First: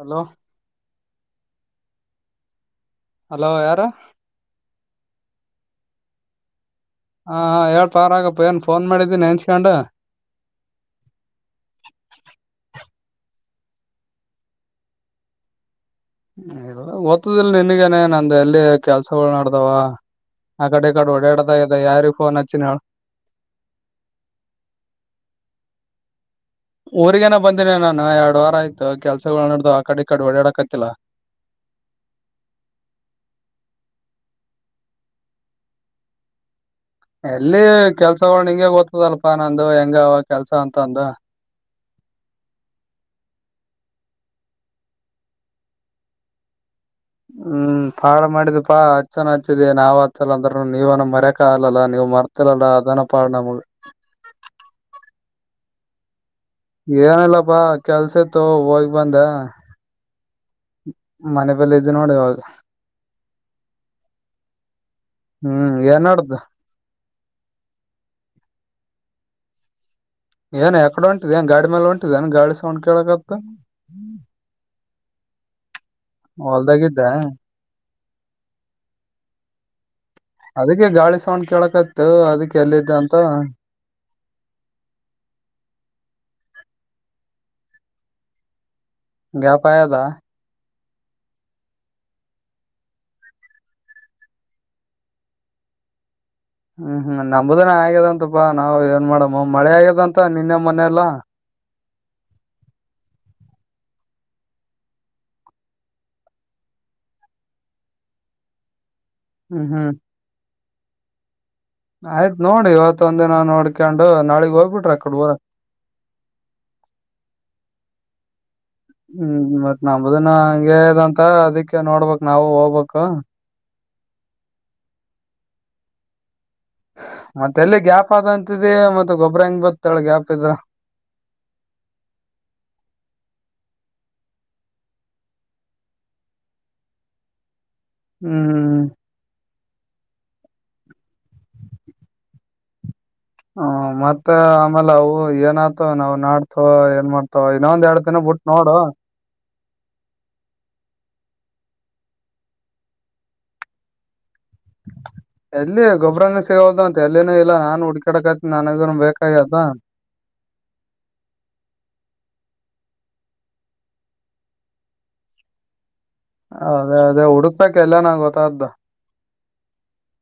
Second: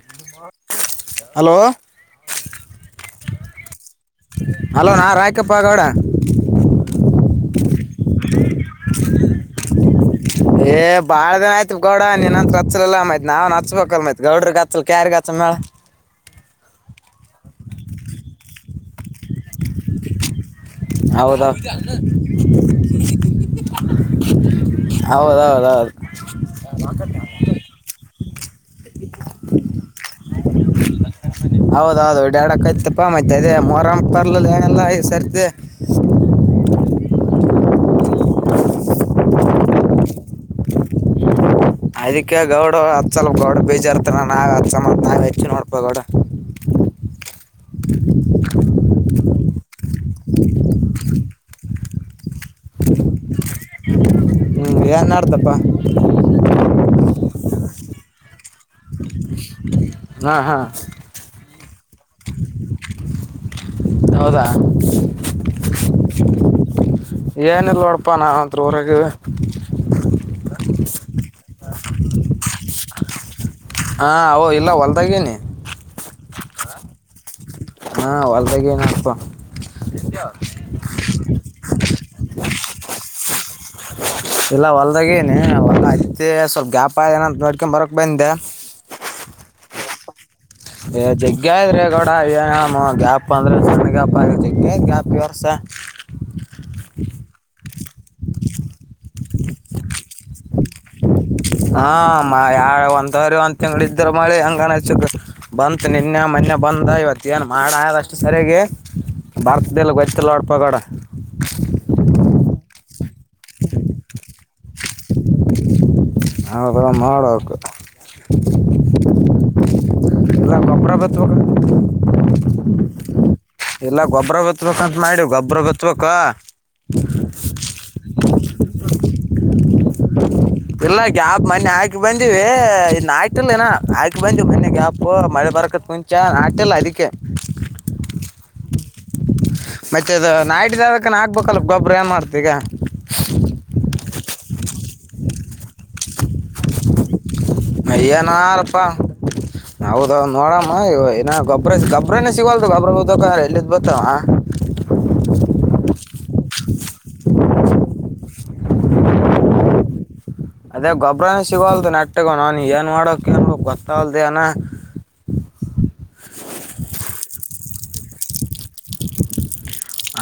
Hello hello. Hello ಯಾರು. Hello ನಾ ರಾಯಕಪ್ಪ ಗೌಡ. ಹಾ ಹಾಂ ಹೇಳ್ ಪಾರ ರಾಗಪ್ಪ ಏನ್ ಫೋನ್ ಮಾಡಿದ್ದೀ ನೆನ್ಸ್ಕೊಂಡು. ಏ ಬಾಳ ದಿನ ಆಯ್ತ್ ಗೌಡ ನೀನ್ ಅಂತ ಕತ್ಚ್ಚಲಿಲ್ಲಲ್ಲ ಮಯತ್ ನಾವ್ ನಚ್ಬೇಕಲ್ ಮೈತ್ ಗೌಡ್ರಗೆ ಹತ್ಲ್ ಕ್ಯಗತ್ತತ್ ಮೇ. ಗೊತ್ತದ ಇಲ್ಲ ನಿನಗ್ ನಂದ ಇಲ್ಲೇ. ಕೆಲ್ಸಗಳು ನಡ್ದಾವ ಆ ಕಡೆ ಈ ಕಡೆ ಹೌದಾ ಓಡಾಡೋದು ಇದೆ ಯಾರಿ ಫೋನ್ ಹಚ್ಚಿನ. ಹೌದೌದೌದ. ಊರಿಗೇನ ಬಂದಿನಿ ನಾನನ್ ಎರಡು ವಾರ ಆಯ್ತು ಕೆಲ್ಸಗಳು ನಡ್ದು ಆ ಕಡೆ ಈ ಕಡೆ ಒಡ್ಯಾಡಾಕತ್ತಿಲ್ಲ. ಹೌದ ಹೌದುಡಕ್ಯ್ತಪ್ಪತದೆ ಮೊರಂ ಬರ್ಲಿಲ್ಲ ಏನೆಲ್ಲಾ ಈ ಸರ್ತಿ. ಎಲ್ಲಿ ಕೆಲ್ಸಳ ನಿಂಗೆ ಗೊತ್ತದಲ್ಪ ನಂದು ಹೆಂಗ ಕೆಲ್ಸ ಅಂತಂದು. ಅದಿಕ್ಕೆ ಗೌಡ್ ಹತ್ಸಲ್ ಗೌಡ ಬೀಜಾರ್ತನ ನಾವ ಹತ್ಸ ನಾವ್ ಹೆಚ್ಚವ ನೋಡ್ಪ ಗೌಡ. ಹ್ಮ್ ಪಾಳ ಮಾಡಿದ ಪಾ ಹಚ್ಚನ ಹಚ್ಚಿದ್ದ ನಾವ್ ಹಚ್ಚಲ್ಲ ಅಂದರು ನೀವನ ಮರ್ಯಕ ಆಗಲ್ಲಾ ನೀವ್ ಮರ್ [unintelligible] ಅದನ ಪಾಡ ನಮಗ. ಹ್ಞ ಏನ ಮಾಡಡ್ತಪ್ಪ. ಏನಲ್ಲಪ್ಪಾ ಕೆಲ್ಸ ಇತ್ತು ಹೋಗಿ ಬಂದ. ಹಾ ಹಾ. ಮನೆ ಬಲ್ಲ ಇದ್ದ ನೋಡ ಇವಾಗ. ಹೌದಾ [inaudible] ಹ್ಮ್ ಏನ್ ನಡ್ದ ಏನಿಲ್ಲ ನೋಡಪ ನಾವು ಅಂತರ ಹೊರಗ ಇವಿ. [inaudible] ಏನ್ ಯಕಡೆ ಹೊಂಟಿದ ನ್ ಗಾಡಿ ಮೇಲೆ ಹೊಂಟಿದ ಏನ್ ಗಾಳಿ ಸೌಂಡ್ ಕೇಳಕತ್ತ. ಹಾ ಅವ ಇಲ್ಲ ಹೊಲ್ದಾಗೇನಿ. ಹೊಲ್ದಾಗಿದ್ದ. ಹಾ ಹೊಲ್ದಾಗ ಏನನಪ್ಪ. ಅದಕ್ಕೆ ಗಾಳಿ ಸೌಂಡ್ ಕೇಳಕತ್ತು ಅದಕ್ಕೆ ಎಲ್ಲಿದ್ದ ಅಂತ. ಇಲ್ಲ ಹೊಲ್ದಾಗನಿ ಒಲ್ ಐತಿ ಸ್ವಲ್ಪ ಗ್ಯಾಪ್ ಆನಂತ ನೋಡ್ಕೊಂಡ್ ಬರಕ್ ಬಂದೆ. ಗ್ಯಾಪ್ ಆಗೇದ. ಏ ಜಗ್ಗ್ರೀ ಗೌಡ ಏನ ಗ್ಯಾಪ್ ಅಂದ್ರೆ ಚಂದ ಗ್ಯಾಪ್ ಆಗ ಜಗ್ಗ ಗ್ಯಾಪ್ ವ್ಯವಸ. ಹ್ಮ್ ಹ್ಮ್ ನಮುದನ ಆಗ್ಯದಂತಪಾ ನಾವ್ ಏನ್ ಮಾಡಮ್ಮ ಮಳೆ ಆಗ್ಯದ ಅಂತ ನಿನ್ನೆ ಮೊನೆೆಲ್ಲಾ. ಹಾ ಯ ಒಂದ್ವರಿ ಒಂದ್ ತಿಂಗಳ ಇದ್ರ ಮಳೆ ಹೆಂಗಾನ ಹಚ್ಚಿದ್ದ. ಬಂತು ನಿನ್ನೆ ಮೊನ್ನೆ ಬಂದ ಇವತ್ತು ಏನ್ ಮಾಡ ಆದ ಅಷ್ಟು ಸರಿಯಾಗಿ. ಹ್ಮ್ ಬರ್ತದಿಲ್ಲ ಹ್ಮ್ ಗೊತ್ತಿಲ್ಲ ನೋಡಪಾ ಗೌಡ. ಆಯ್ತ್ ನೋಡಿ ಇವತ್ತ ಒಂದಿನ ನೋಡ್ಕೊಂಡು ನಾಳಗ್ ಹೋಗ್ಬಿಟ್ರಿ ಅಕಡ್ ಊರ ಹ ಒ [inaudible] ಮಾಡಡಕ ಹ್ಮ್ ಮತ್ ನಮದನ್ನ ಇಲ್ಲ ಹಂಗಗೆ ಗೊಬ್ಬರ ಇದಂತ ಬಿತ್ಬೇಕು ಅದಿಕ್ಕೆ ನೋಡ್ಬಕ್ ನಾವು ಹೋಗ್ಬಬೇಕಕ್ ಹ ಎಲ್ಲಾ ಗೊಬ್ಬ್ರ ಬಿತ್ಬೇಕಂತ ಮಾಡಿ ಗೊಬ್ಬ್ರ ಬಿತ್ಬೇಕ ಮತ್ತೆ ಎಲ್ಲಿ ಗ್ಯಾಪ್ ಆದಂತಿದಿ ಮತ್ತೆ ಗೊಬ್ಬ್ರ ಹೆಂಗ್ ಬತ್ತಾಳ ಗ್ಯಾಪ್ ಇದ್ರ ಇಲ್ಲ ಗ್ಯಾಪ್ ಮನೆ ಹಾಕಿ ಬಂದ್ವಿ ಇ ಆಾಯ್ಲ್ಲನಾ ಹಾಕಿ ಬಂದ್ವಿ ಮನೆಿ ಗ್ಯಾಪ್ ಮಳೆ ಬರಕತ್ ಕುಂತ ಚ ಆಗ್ತಲ್ಲ ಅದಕ್ಕೆ ಹ್ಮ್ ಮತ್ತೆ ಅದು ನಾಡಿದದಕನ ಆಗ್ಬೇಕಲ್ ಗೊಬ್್ರರು ಏನ್ ಮಾಡ್ತತಿ ಈಗ ಹ್ಮ ಮತ್ತ ಆಮೇಲೆ ಅವು ಏನ ಆತವ ನಾವು ನಾಡ್ತವ ಏನ್ ಮಾಡ್ತ ಇನ್ನೊಂದ್ ಎರಡು ದಿನ ಬಿಟ್ಟ ನೋಡು ನೌದ ನೋಡಮ್ಮ ಇ ಏನ ಗೊಬ್ರ ಗೊಬನೇ ಸಿಗಲ್ದು ಗೊಬ್ರ ಬದಕ ಎಲ್ಲಿಿದ್ ಬತ್ತಾವ [inaudible] ಎಲ್ಲಿ ಗೊಬರನ ಸಿಗೋದ ಅಂತೆಂತ ಎಲ್ಲೇನ ಇಲ್ಲ ನಾನನ್ ಹುಡ್ಕಾಡಕ್ತ್ತ ನನಗ ಬೇಕಾಯದ ಅದೇ ಗೊಬ್ಬ್ರನ ಸಿಗೋಲ್ದು ನಟ್ಟೆಗ ನಾನನ್ ಏನ್ ಮಾಡಕ್ ಏನ್ಕ್ ಗೊತ್ತಲ್ದೇ ಅನ ಅದೇ ಅದೇ ಹುಡುಕ್ಬೇಕಕ್ ಎಲ್ಲಾ ನಂ್ ಗೊತ್ತಾದ್ದು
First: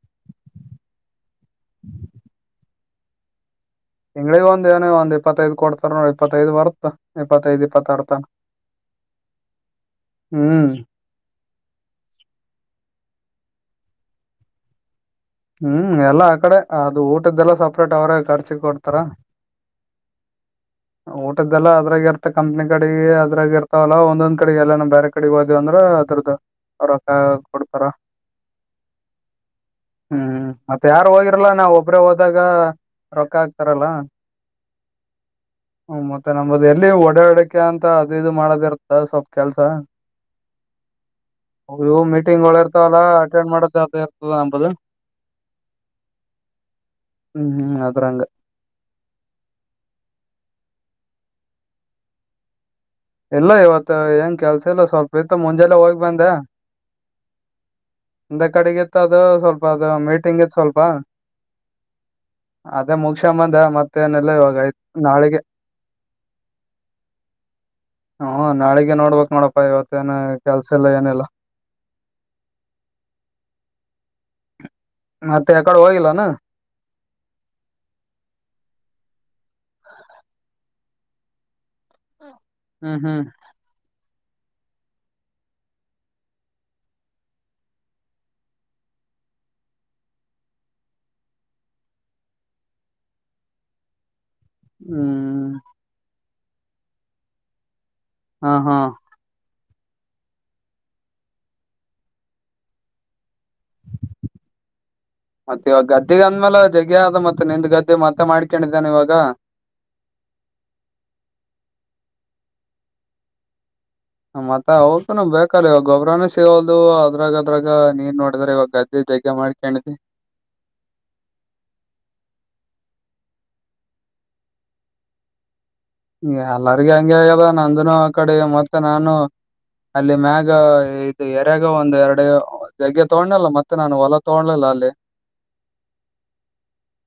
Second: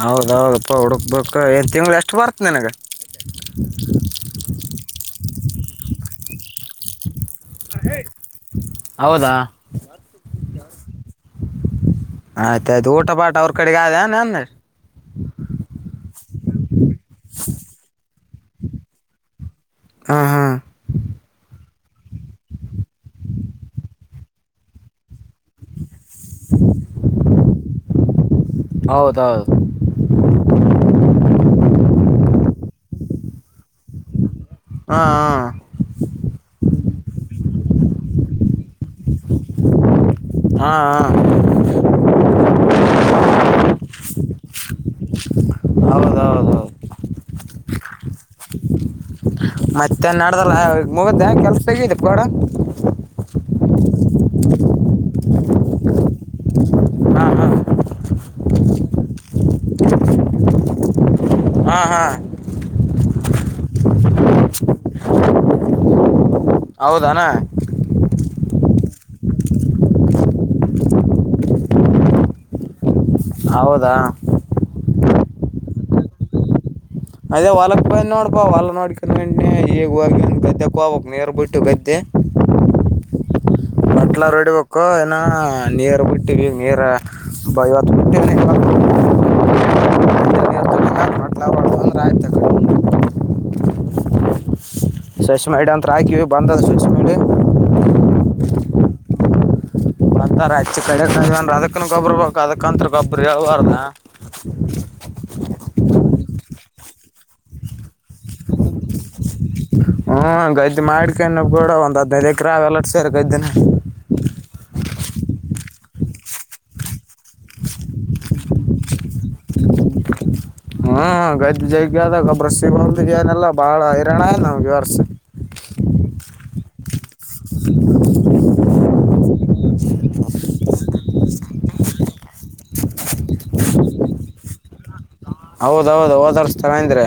ಹೌದೌದುಪ್ಪ ಹುಡುಕ್ಬೇಕು ಏ್ ತಿಂಗ್ಗಳು ಎಷ್ಟು ಬರ್ತ ನನಗೆ ಹೆಂಗ್ಗ್ ಒಂದ ಏನ ಒಂದ ಇತ್ತೈದ ಕೊಡ್ತಾರ ನೋಡ ಇಪ್ಪತ್ತೈದು ಬರುತ್ತ ಇಪ್ಪತ್ತೈದು್ ಇಪ್ಪತ್ತರ್ತ ಹೌದಾ ಹ್ಮ್ ಆಯ್ತಾಯಯ್ತು ಊಟ ಪಾಟ ಅವ್ರ ಕಡೆಗೆ ಆದನ್ ಅನ್ನ ಹ್ಮ್ ಎಲ್ಲಾ ಆಕಡೆ ಅದು ಊಟದೆಲ್ಲ ಸಪ್ರೇಟ್ ಅವ್ರ ಖರ್ಚಿ ಕೊಡ್ತಾರ ಹ್ಮ್ ಹ್ಮ್ ಊಟದ್ದೆಲ್ಲ ಅದ್ರಾಗ ಇರ್ತ ಕಂಪ್ನಿ ಕಡೆಗೆ ಅದ್ರಾಗ ಇರ್ತಾವಲ್ಲ ಒಂದೊಂದ್ ಕಡೆಗೆಲ್ಲ ನಾ್ ಬೇರೆ ಕಡೆಗೆ ಹೋದೇವಂದ್ರ ದ್ದ ರೊಕ್ಕ ಕೊಡ್ತಾರ ಹೌದೌದು ಹ್ಮ್ ಮತ್ತ ಯಾರು ಹೋಗಿರಲ್ಲ ನಾವ್ ಒಬ್ರೇ ಹೋದಾಗ ರೊಕ್ಕ ಆಕ್ತಾರಲ್ಲ ಹಾ ಹ ಹ್ಮ ಮತ್ತೆ ನಮದು ಎಲ್ಲಿ ಒಡಾಡಿಕೆ ಅಂತ ಅದು ಇದು ಮಾಡದಿ ಇರ್ತ್ತ ಸ್ವಲ್ಪ್ ಕೆಲ್ಸ ಹಾ ಹ ವು ಮೀಟಿಂಗ್ಗಳಳ ಇರ್ತಾವವಲ್ಲ ಅಟೆಂಡ್ ಮಾಡೋದ ಇರ್ತದ ನಂಬದು ಹೌದೌದ ಹೌದು ಹ್ಮ್ ಹ್ಮ್ ಅದ್ರಂಗ ಮತ್ತೆ ನಡ್ದಲ್ಲ ಮುಗ್ದೆ ಕೆಲ್ಸ ಬಗಪ್ ಕಡ ಇಲ್ಲ ಇವತ್ತು ಏನ್ ಕೆಲ್ಸ ಎಲ್ಲ ಸ್ವಲ್ಪ ಇತ್ತು ಮುಂಜೆಲ್ಲೆ ಹೋಗಿ ಬಂದೆ ಹಾ ಹಾ ಒಂದ ಕಡೆಗಿತ್ತು ಅದು ಸ್ವಲ್ಪ ಅದು ಮೀಟಿಂಗ್ ಇತ್ತು ಸ್ವಲ್ಪ ಹಾ ಹಾ ಅದೇ ಮುಗಸಬಂದ ಮತ್ತೇನೆಲ್ಲ ಇವಾಗತ ನಾಳಿಗೆ ಹೌದನಾ ಹ್ಮ ನಾಳಿಗೆ ನೋಡ್ಬೇಕಕ್ ನೋಡಪ್ಪಾ ಇವತ್ತೇಏನ ಕೆಲ್ಸ ಎಲ್ಲಾ ಏನೆಲ್ಲಾ ಹೌದಾ ಮತ್ತೆ ಯಕಡೆ ಹೋಗಿಲ್ಲಾನ ಅದೇ ಹೊಲಕ್ ಬ್ ನೋಬ ಹೊಲ ನೋಡ್ಕ ನಟಿ ಈಗ ಹ ಗದ್ದೆ ಕ ಹಕ್ ನೀರ್ ಬಿಟ್ಟು ಗದ್ದೆ ಹ್ಮ್ ಹ್ಮ್ ಅಟ್ಲ ರೆಡಿಬೇಕು ಏನ ನೀರ್ ಬಿಟ್ಟಿವ ನೀರ್ ಇವತ್ತು ಬಿಟ್ಟ ರಾತ್ ತಕ ಹ್ಮ್ ಸು ಅಡಾನ ತತ್ರಾಿಿವ ಬಂದ ಸ ಮಿಳಿ ಹ ಹಾ ರ ಹೆಚ್ಚ ಕಡೆನ್ ಅದಕ್ಕನ ಗೊಬ್ಬರ ಬ ಅದಕ್ಕ ಅಂತತ್ರ ಗೊಬ್ಬ್ರ ಹೇಳಳ್ಬಾರ್ದ ಮತ್ತೆ ಇವಾಗ ಗದ್ದೆಗೆ ಅಂದ್ಮ್ಯಾಲ ಜಗಿ ಅದ ಮತ್ತೆ ನಿಂದ ಗದ್ದೆ ಮತ್ತ ಮಾಡ್ಕೊಂಡಿದ್ದಾನ ಇವಾಗ ಹ್ಮ್ ಗದ್ದು ಮಾಡಕನ್ನ ಕೂಡ ಒಂದ್ದಿನೈದು ಎಕ್ರ ಅವೆಲ್ಲ ಸೇರಿ ಗದ್ದೆನ ಮತ್ತೆ ಅವೋಗ್ತು ನ್ ಬೇಕಲ್ಲ ಇವಾಗ ಗೊಬರನೇ ಸಿಗೋಲ್ದು ಅದ್ರಾಗ ಅದ್ರಾಗ ನೀರ್ ನೋಡಿದ್ರೆ ಇವಾಗ ಜಗ್ ಮಾಡ್ಕೊಂಡಿ ಹಾ ಗದ ಜಗ ಆದ ಗಬ್ಬ್ರಸಿ ಬ ಏನೆಲ್ಲ ಬಾಳ ಹೈರಾಣ ಆಯ ನಾವ್ಗೆವರ್ಸ ಎಲ್ಲರಿಗ ಹಂಗಗೆಗದ ನಂದನು ಆ ಕಡೆ ಮತ್ತೆ ನಾನು ಅಲ್ಲಿ ಮ್ಯಾಗ ಇದು ಎರಾಗ ಒಂದು ಎರಡು ಜಗ್ಗೆ ತಗೊಂಡನಲ್ಲ ಮತ್ತೆ ನಾನು ಹೊಲ ತಗಲಲ್ಲ ಅಲ್ಲಿ ಹೌದೌದು ಓದಾರಸ್ ತರ ಅಂದ್ರೆ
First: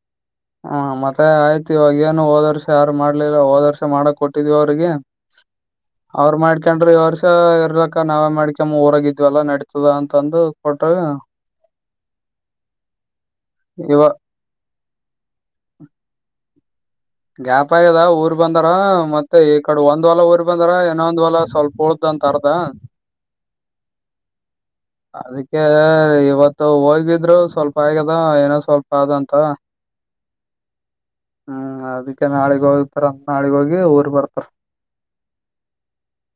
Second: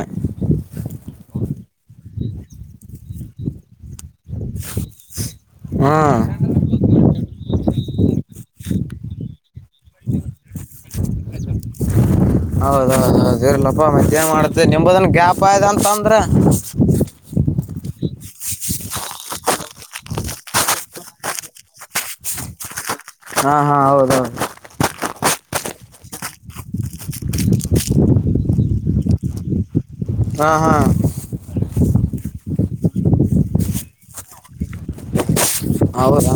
ಹ ಮತ್ತೆ ಆಯ್ತು ಇವಾಗ ಏನು ಓದರ್ಸ ಯಾರು ಮಾಡ್ಲಿಲ್ಲ ಓದರ್ಸ ಮಾಡ ಕೊಟ್ಟಿದ್ವಿ ಅವ್ರಿಗೆ ಹ್ಮ್ ಅವರು ಮಾಡ್ಕೊಂಡ್ರಿ ಅವ್ರ ಎರ್ಲಕ್ಕ ನಾವ ಮಾಡ್ಕಮ್ಮ ಊರಾಗಿದ್ವಲ್ಲಾ ನಡತದ ಅಂತ ಅಂದು ಕೊಟ್ರ ಹೌದೌದ ಹೌದು ಇರಲಪ್ಪಾ ಇವಾಗ ಮತ್ತ ಏನ್ ಮಾಡುತ್ತೆ ನಿಂಬದನ್ ಗ್ಯಾಪ್ ಆಯದ ಅಂತ ಅಂದ್ರ ಗ್ಯಾಪ್ ಆಗ್ಯದ ಊರ್ ಬಂದಾರ ಮತ್ತೆ ಈ ಕಡೆ ಒಂದ್ ವಲ ಊರ್ ಬಂದಾರ ಇನ್ನೊಂದ್ ವಲ ಸ್ವಲ್ಪ ಹಳ್ ಅಂತ ಅರ್ದಾ ಹಾ ಹಾ ಹೌದೌದು ಹ ಅದಕ್ಕೆ ಇವತ್ತು ಹೋಗ್ಬಿದ್ರು ಸ್ವಲ್ಪ ಆಗದ ಏನೋ ಸ್ವಲ್ಪ ಅಂತ ಹಾ ಹಾ ಹ್ಮ್ ಅದಕ್ಕೆ ನಾಳಗ್ ಹೋಗ್ತಾರ ನಾಳಗ ಹೋಗಿ ಊರ್ ಬರ್ತಾರ ಹೌದಾ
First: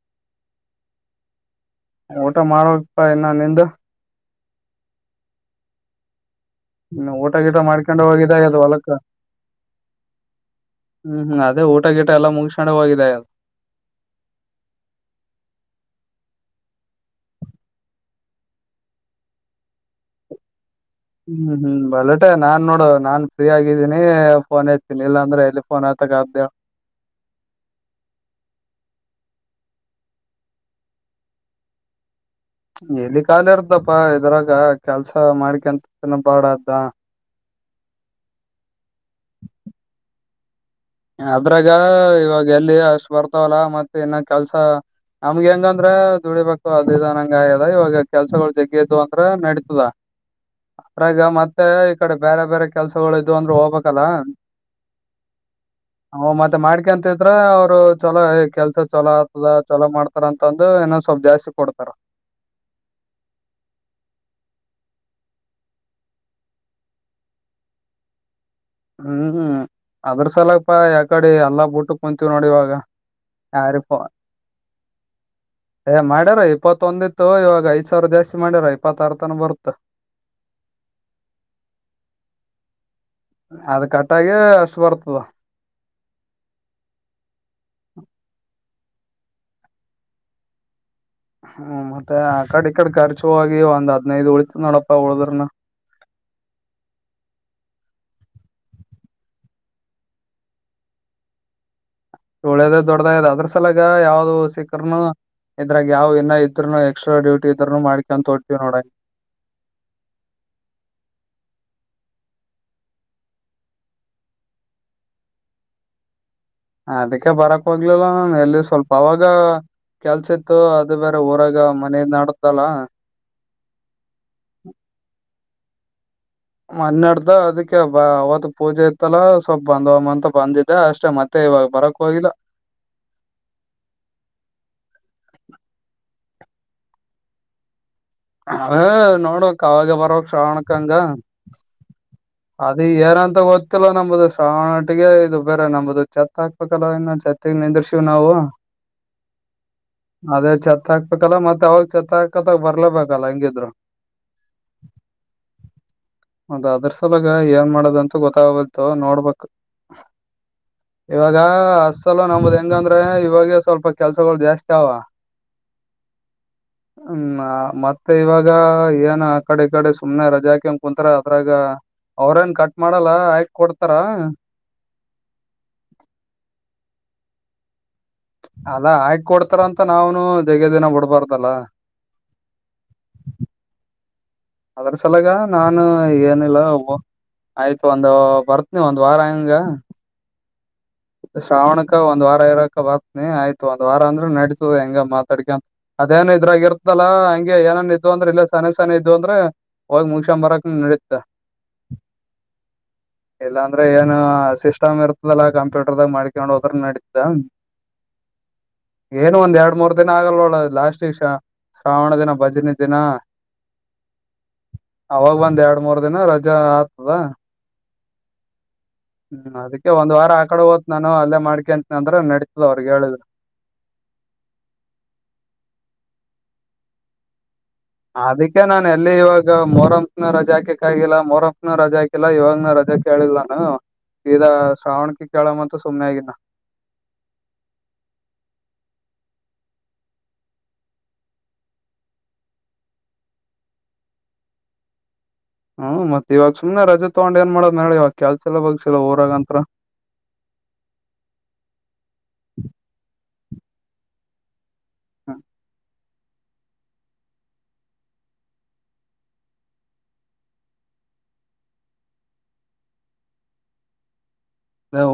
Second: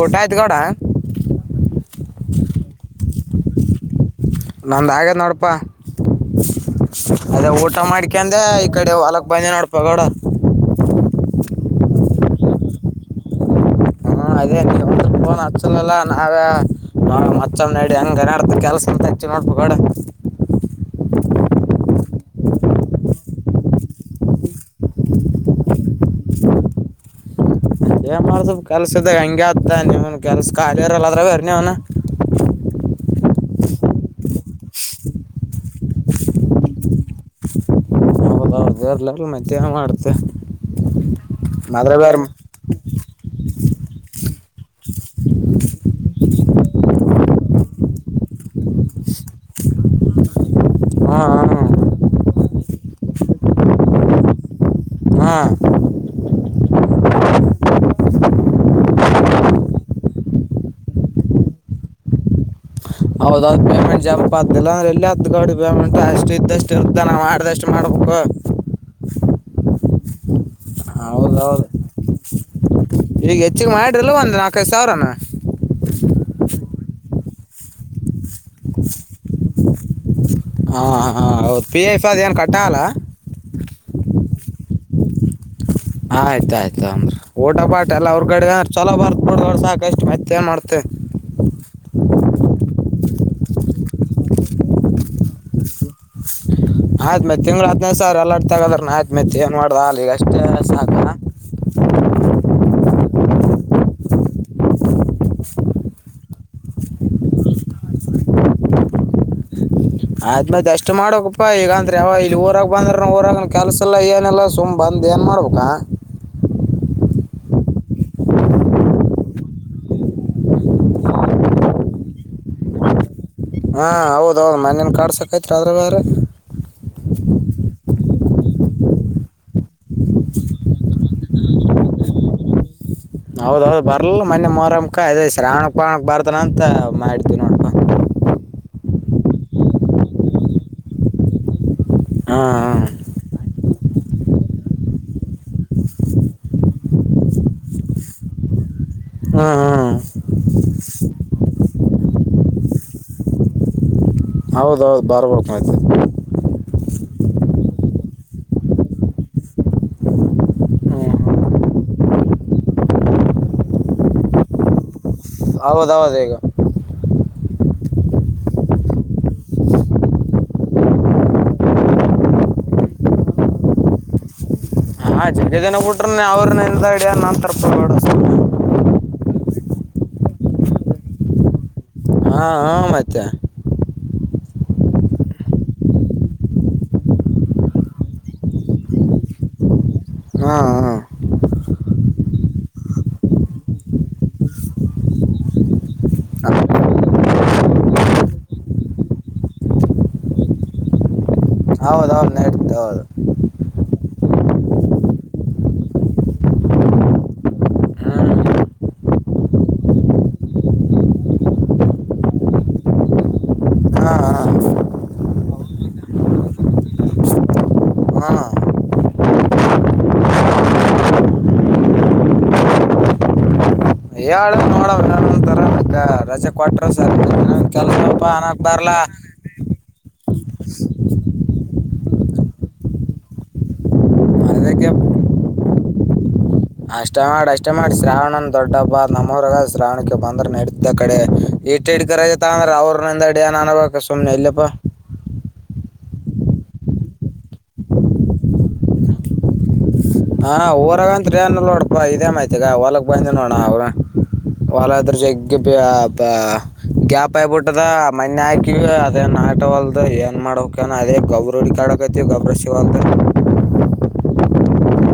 ಊಟ ಆಯ್ತು ಗೌಡ ಊಟ ಮಾಡೋಪ್ಪಾ ಇನ್ನ ನಿಂದ ನಂದಾಗೆ ನೋಡಪಾ ಇನ್ನು ಅದೇ ಗೀಟ ಊಟ ಮಾಡ್ಕೊಂಡೆ ಮಾಡ್ಕ ಹೋಗಿದ್ದ ಅಂದೆ ಅದು ಈ ಹೊಲಕ್ಕ ಕಡೆ ಹೊಲಕ್ ಬಂದಿ ನೋಡ್ಪಗೋಡ ಹ್ಮ್ ಹ್ಮ್ ಅದೇ ಊಟ ಗಿಟ ಎಲ್ಲ ಮುಗ್ಣೆ ಹೋಗಿದೆದು ಹ ಅದೇಂದ ಫೋನ್ ಹಚ್ಚಲಲ್ಲ ನಾವೇ ಮಚ್ಚಮ್ಮ ನಡಿ ಹಂಗ ಗನಾಡ್ತ ಕೆಲ್ಸಂತೆ ಚನ್ನಡ್ ಬಗಡ ಹ್ಮ್ ಹ್ಮ್ ಬಲ್ಲಟೆ ನಾನ್ ನೋಡ ನಾನ್ ಫ್ರೀ ಆಗಿದ್ದೀನಿ ಫೋನ್ ಇರ್ತೀನಿ ಇಲ್ಲಾಂದ್ರೆ ಎಲ್ಲಿ ಫೋನ್ ಆತಕ್ ಆ್ದೇ ಅೇ ಮಾಡಸ ಕೆಲ್ಸದ ಹಂಗೆ ಆತ್ತ ನಿವನ್ ಕೆಲ್ಸ ಖಾಲಿ ಇರಲ್ಲ ಅ್ರ ಬೇರಿ ನೀವ್ನ ಎಲ್ಲಿ ಕಾಲಿ ಇರದಪ್ಪಾ ಇದ್ರಾಗ ಕೆಲ್ಸ ಮಾಡ್ಕಂತ ಬಾಡ ಅ್ದ ಹದರ್ಲಲ್ಲ ಮತ್ತೆ ಮಾಡ್ತ ಅದ್ರಾಗ ಇವಾಗ ಎಲ್ಲಿ ಅಷ್ಟು ಬರ್ತಾವಲ್ಲ ಮತ್ತೆ ಇನ್ನ ಕೆಲ್ಸ ನಮ್ಗೆ ಹೆಂಗಂದ್ರ ದುಡಿ ಬಕ್ತ ಅ ದಂಗ ಆದ ಇವಾಗ ಕೆಲ್ಸಗಳು ಜಗ್ಗ್ದು ಅಂದ್ರ ನಡೀತದ ಹಾ ಅದ್ರಾಗ ಮತ್ತೆ ಹಾ ಈ ಕಡೆ ಬೇರೆ ಬೇರೆ ಕೆಲ್ಸಗಳು ಇದವು ಅಂದ್ರರು ಹೋಗ್ಬೇಕಲ್ಲ ಹಾ ಹ ಮತ್ತೆ ಮಾಡ್ಕ ಅಂತಿದ್ರ ಅವ್ರು ಚಲೋ ಕೆಲ್ಸ ಚಲೋ ಆಗ್ತದ ಚಲೋ ಮಾಡತ ಅಂತಂದಂದು ಇಏನೊ್ ಸ್ವಲ್ಪ್ ಜಾಸ್ತಿ ಕೊಡ್ತಾರ ಹೌದೌ್ ಪೇಮೆಂಟ್ ಜಪ ಅಿಲ್ಲ ಅಂದ್ರೆ ಎಲ್ಲಿ ಹದ್ ಗೌಡಿ ಪೇಮೆಂಟ್ ಅಷ್ಟ ಇದ್ದಷ್ಟು ಇರ್ತ ನಾ ಮಾಡ್ದಷ್ಟು ಮಾಡ್ಬೇಕು ಹ್ಮ್ ಹ್ಮ್ ಅದ್ರ ಸಲಪಾ ಯಾಕಡೆ ಎಲ್ಲಾ ಬಊಟಕ್ ಕುಂತೀವ್ ನೋಡಿ ಇವಾಗ ಈಗ್ ಹೆಚ್ಚಿಗೆಗ್ ಯಾರಿಪ ಮಾಡಿ್ರಲ್ಲ ಒಂದ ನಾಲ್ಕೈದು ಸಾವಿರನ ಏ ಮಾಡ್ಯಾರ ಇಪ್ಪತ್ತೊಂದಿತ್ತು ಇವಾಗ ಐ್ ಸಾವಿರ ಜಾಸ್ತಿ ಮಾಡ್ಯಾರ ಇಪ್ಪತ್ತ ಆಾರ ತನ ಬರುತ್ತ ಹಾ ಹಾ ಹೌದ್ ಪಿ ಎಫ್ ಅದ್ ಏನ್ ಕಟ್ಟಲ್ಲ ಅದ ಕಟ್ಟಾಗೆ ಅಷ್ಟು ಬರ್ತದ ಆಯ್ತಾಯಯ್ತ ಅಂದ್ರರಿ ಊಟಾ ಎಲ್ಲ ಅವ್ರಗಡೆ ಅಂದ್ರ ಚಲೋ ಬರ್ದ ಬಿಡ ಅವರು ಸಾಕ ಕಷ್ಟು ಮತ್ತ ಮಾಡ್ತೆ ಹ್ಮ ಮತ್ತೆ ಆ ಕಡೆ ಈ ಕಡೆ ಖರ್ಚು ಹೋಗ ಒಂದ ಹದ್ನೈದು್ ಉಳಿತು ನೋಡಪ್ಪಾ ಉಳಿದ್ರನ ಆಯ್ತ್ ಮತ್ ತಿಂಗ್ಳ ಹ್ನೈ್ ಸಾವಿ ಎಲ್ಲರ ತಗದ್ರ ನ ಆಯ್ತ್ ಮತ್ ಏನ್ ಮಾಡ್ ಅ ಈಗ ಅಷ್ಟೇ ಸಾಕ ಒಳ್ಳೇದ ದೊಡ್ಡದದ ಅದ್ರ ಸಲಾಗ ಯಾವ್ದು ಸಿಕ್ಕರ್ನು ಇದ್ರಾಗ ಯಾವ ಏನ ಇದರುನು ಎಕ್ಸ್ಟ್ರ ಡ್ಯೂಟಿ ಇದ್ರರುನು ಮಾಡ್ಕೊಂತೋಡ್ತೀವಿ ನೋಡ ಅ್್ಮತ್ ಎಷ್ಟ್ ಮಾಡಕಪ್ಪಾ ಈಗಂದ್ರ ಯಾವ ಇಲ್ಲಿ ಊರಾಗ ಬಂದ್ರ ಊರಾಗ ಕೆಲ್ಸಲ್ಲಾ ಏನಲ್ಲಾ ಸುಮ್ನೆ. ಬಂದ ಏನ್ ಮಾಡ್ಬೇಕಾ. ಅದಕ್ಕೆ ಬರಕ್ ಹೋಗ್ಲಿಲ್ಲ ನ ಎಲ್ಲಿ ಸ್ವಲ್ಪ ಅವಾಗ ಕೆಲಸ ಇತ್ತು ಅದು ಬೇರೆ ಊರಾಗ ಮನೆ ನೆಡ್ದಲ್ಲ ಹಾ ಹೌದೌದು್ ಮನೇನ್ ಕಾಸಕತ್ರಿ ಆದ್ರ ಬೇ್ರ. ಮನ್ನೆಡ್ದ ಅದಕ್ಕೆ ಬ ಅವತ್ತು ಪೂಜೆ ಇತ್ತಲ್ಲ ಸ್ವಲ್ಪ ಬಂದ್ ಒಮ್ಮ ಅಂತಾ ಬಂದಿದೆ ಅಷ್ಟೇ ಮತ್ತೆ. ಮತ್ತೆ ಇವಾಗ ಬರಕ್ಕೆ ಹೋಗಿಲ್ಲ. ಹೌದೌದು್ ಬರ್ಲ್ಲ ಮೊೆ ಮೊರಮಕ ಅದೇ ಶ್ರಾವಣಕ್ ಪಾವಕ್ ಬರ್ತನ್ ಅಂತಾ ಮಾಡತಿೀವಿ ನೋಡಪ. ಹ ನೋಡಕ್ ಅವಾಗ ಬರ ಶ್ರಾವಣಕಂಗ್ ಹ್ಮ್ ಅದ ಹ್ಮ್ ಏಾರ ಅಂತಾ ಗೊತ್ತಿಲ್ಲ ನಂಬದು ಸಾವಟ್ಿಗೆ ಇದು ಬೇರೆ ನಂಬದು ಚತ್ ಹಾಕ್ಬೇಕಲ್ಲ ಇನ್ನು. ಹ್ಮ್ ಹ್ಮ್ [unintelligible] ಕತ್ತಗ್ ಬರ್ಲೇಬೇಕಲ್ಲ ಹೆಂಗಿದ್ರು ಹೌದೌದು ಬರ್ಬಯ್ತ ಹೌದ ಅದ್ರ ಸಲಾಗ ಏನ್ ಮಾಡದಂತೂ ಗೊತ್ತಾಗಬೇಕು ನೋಡ್ಬು ಹ್ಮ್ ಇವಾಗ ಅಸಲ ನಮ್ದ್ ಹೆಂಗಂದ್ರೆ ಇವಾಗ ಸ್ವಲ್ಪ ಕೆಲ್ಸಗಳು ಜಾಸ್ತಿ ಅವ ಹೌದೌದು ಈಗ ಹ್ಮ ಹ್ಮ್ ಮತ್ತೆ ಇವಾಗ ಏನ ಕಡೆ ಈ ಕಡೆ ಸುಮ್ನೆ ರಜೆಾಕಿ ಕುತ್ರ ಅದ್ರಾಗ ಅವ್ರೇನ್ ಕಟ್ ಮಾಡಲ್ಲ ಆಯಕ್ ಕೊಡ್ತಾರ ಹಾ ಜರಿದನ ಬಿಟ್ರನೆ ಅವ್ರ ನೆದಡಿ ಅ ನ ತರ್ಪ ಮಾಡ ಅಲ್ಲಾ ಆಾಕ ಕೊಡ್ತಾರ ಅಂತ ನಾವ್ನು ಜೆಗೆ ದಿನ ಬಿಡ್ಬಾರ್ದಲ್ಲ ಹಾ ಹಾ ಮತ್ತ್ ಅದ್ರ ಸಲಗ ನಾನು ಏನಿಲ್ಲ. ಆಯ್ತು ಒಂದ್ ಬರ್ತ್ ನೀ ಒಂದ್ ವಾರ ಹಂಗ್ ಹಾ ಹಾ ಶ್ರಾವಣಕ್ಕ್ ಒಂದ್ ವಾರ ಇರಕ ಬತ್ನಿ ಆಯ್ತ ಒಂದ್ ವಾರ ಅಂದ್ರೆ ನಡ್ಸುದ ಹೆಂಗ ಮಾತಾಡ್ಕ. ಅದೇನ ಹಾ ಇದ್ರಾಗಿರ್ತಲ್ಲಾ ಹಂಗೆ ಏನೇನ್ ಇದ್ ಅಂದ್ರೆ ಇಲ್ಲ ಸನನೆ ಸನ ಇದ್ ಅಂದ್ರೆ. ಹೋಗಿ ಮುಗಕ್ಷ ಬರಕ್ ನಡೀತಾ ಹೌದೌದು ನೋಡ್ತಾ ಹೌದು ಇಲ್ಲಾಂದ್ರೆ ಏನ ಸಿಸ್ಟಮ್ ಇರ್ತದಲ್ಲಾ ಕಂಪ್ಯೂಟರ್ದಾಗ ಮಾಡ್ಕೊಂಡ್ ಹೋದ್ರ ನಡೀತಾ. ಏನು ಒಂದ ಎರಡ್ ಮೂರ್ ದಿನ ಆಗಲ್ ಒೋಳದು ಲಾಸ್ಟ್ ವಿಷಯ. ಶ್ರಾವಣ ದಿನ ಭಜನೆ ದಿನಾ. ಹಾ ಹಾ ಅವಾಗ ಬಂದ್ ಎರಡ್ ಮೂರ್ ದಿನ ರಜಾ ಆಗ್ತಿದ್. ಹಾ ಹ್ಮ್ ಅದಕ್ಕೆ ಒಂದ್ ವಾರ ಆ ಕಡೆ ಓದ್ ನಾನು ಅಲ್ಲೇ ಮಾಡ್ಕ ಅಂತ ಅಂದ್ರೆ ನಡೀತದ್ ಅವ್ರಿಗೆ ಹೇಳಿದ್ರರು ಹೇಳ ನೋಡವಂತರ ರಜೆ ಕೊಟ್ರ ಸ ಅದಕ್ಕೆ ನಾನ್ ಎಲ್ಲಿ ಇವಾಗ ಮೊರಂ ನ ರಜ ಹಾಕಕ್ ಆಗಿಲ್ಲ ಮೋರಪ್ನ ರಜಾ ಹಾಕಿಲ್ಲ ಇವಾಗನೂ ರಜಾಕ ಹೇಳಿಲ್ಲಾನು ಈ ಅದಕ್ಕೆ ಶ್ರಾವಣಕಿ ಕೇಳ ಮಂತ ಸುಮ್ಮ್ನೆ ಆಗಿಲ್ಲ ಅಷ್ಟೇ ಮಾಡಿ ಅಷ್ಟೇ ಮಾಡಿ ಶ್ರಾವಣನ ದೊಡ್ಡ ಹಬ್ಬ ನಮ್ಮರಗ ಶ್ರಾವಣಕ್ಕೆ ಬಂದ್ರ ನಡಿದ ಕಡೆ ಡ್ ಕರ ಅಂದ್ರೆ ಅವ್ರಿಂದ ಅಡಿಯನ್ ಅನಬೇಕ ಸುಮನೆ ಇಲ್ಲಪ್ಪಾ ಹ್ಮ್ ಮತ್ತತ್ ಇವಾಗ ಸುನೆ ರಜೆ ತಗೊಂಡ ಏನ್ ಮಾಡೋ್ಳ ಇವಾಗ ಕೆಲ್ಸ ಎಲ್ಲ ಬಗ್ಸಿಲ್ಲ ಊರಾಗಂತತ್ರ ಹಾ ಊರಾಗ ಅತ್ ಏನ್ ನೋಡಪ ಇದೇ ಮಾಹ್ತಿಗ ಹೊಲಕ್ ಬಂದ ನೋಡಣ ಅವ್ರರು ಒಳತ್ರ್ರ ಜಗ್ಗ ಗ್ಯಾಪ್ ಆಯಬಿಟ್ಟದ ಮನೆ ಹಾಕಿವ ಅದೇನ್ ಆಟವಲ್ದ ಏನ್ ಮಾಡಕನ ಅದೇ ಗಬ್ಬ ರೋಡಿ ಕಡಾಗತ ಗಬ್ರ ಸಿವಲ್ತ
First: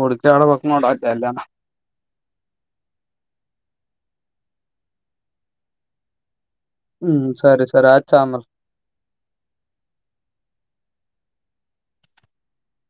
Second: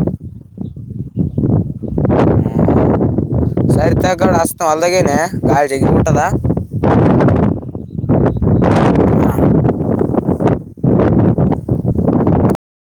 ಉಡುಕಾ ಆಡೆ ಪೊಕ್ಕ ಮಾಡೋಡ ಅಲ್ಲ ಸರಿ ತಡ ಅಸ್ತ್ ಅಲ್ದಾಗೇನೆ ಗಾಳಜಗ ಉಟ್ಟದ ಹ್ಮ್ ಸರಿ ಸರಿ ಆಯ್ತ್ ಸಾಮಾ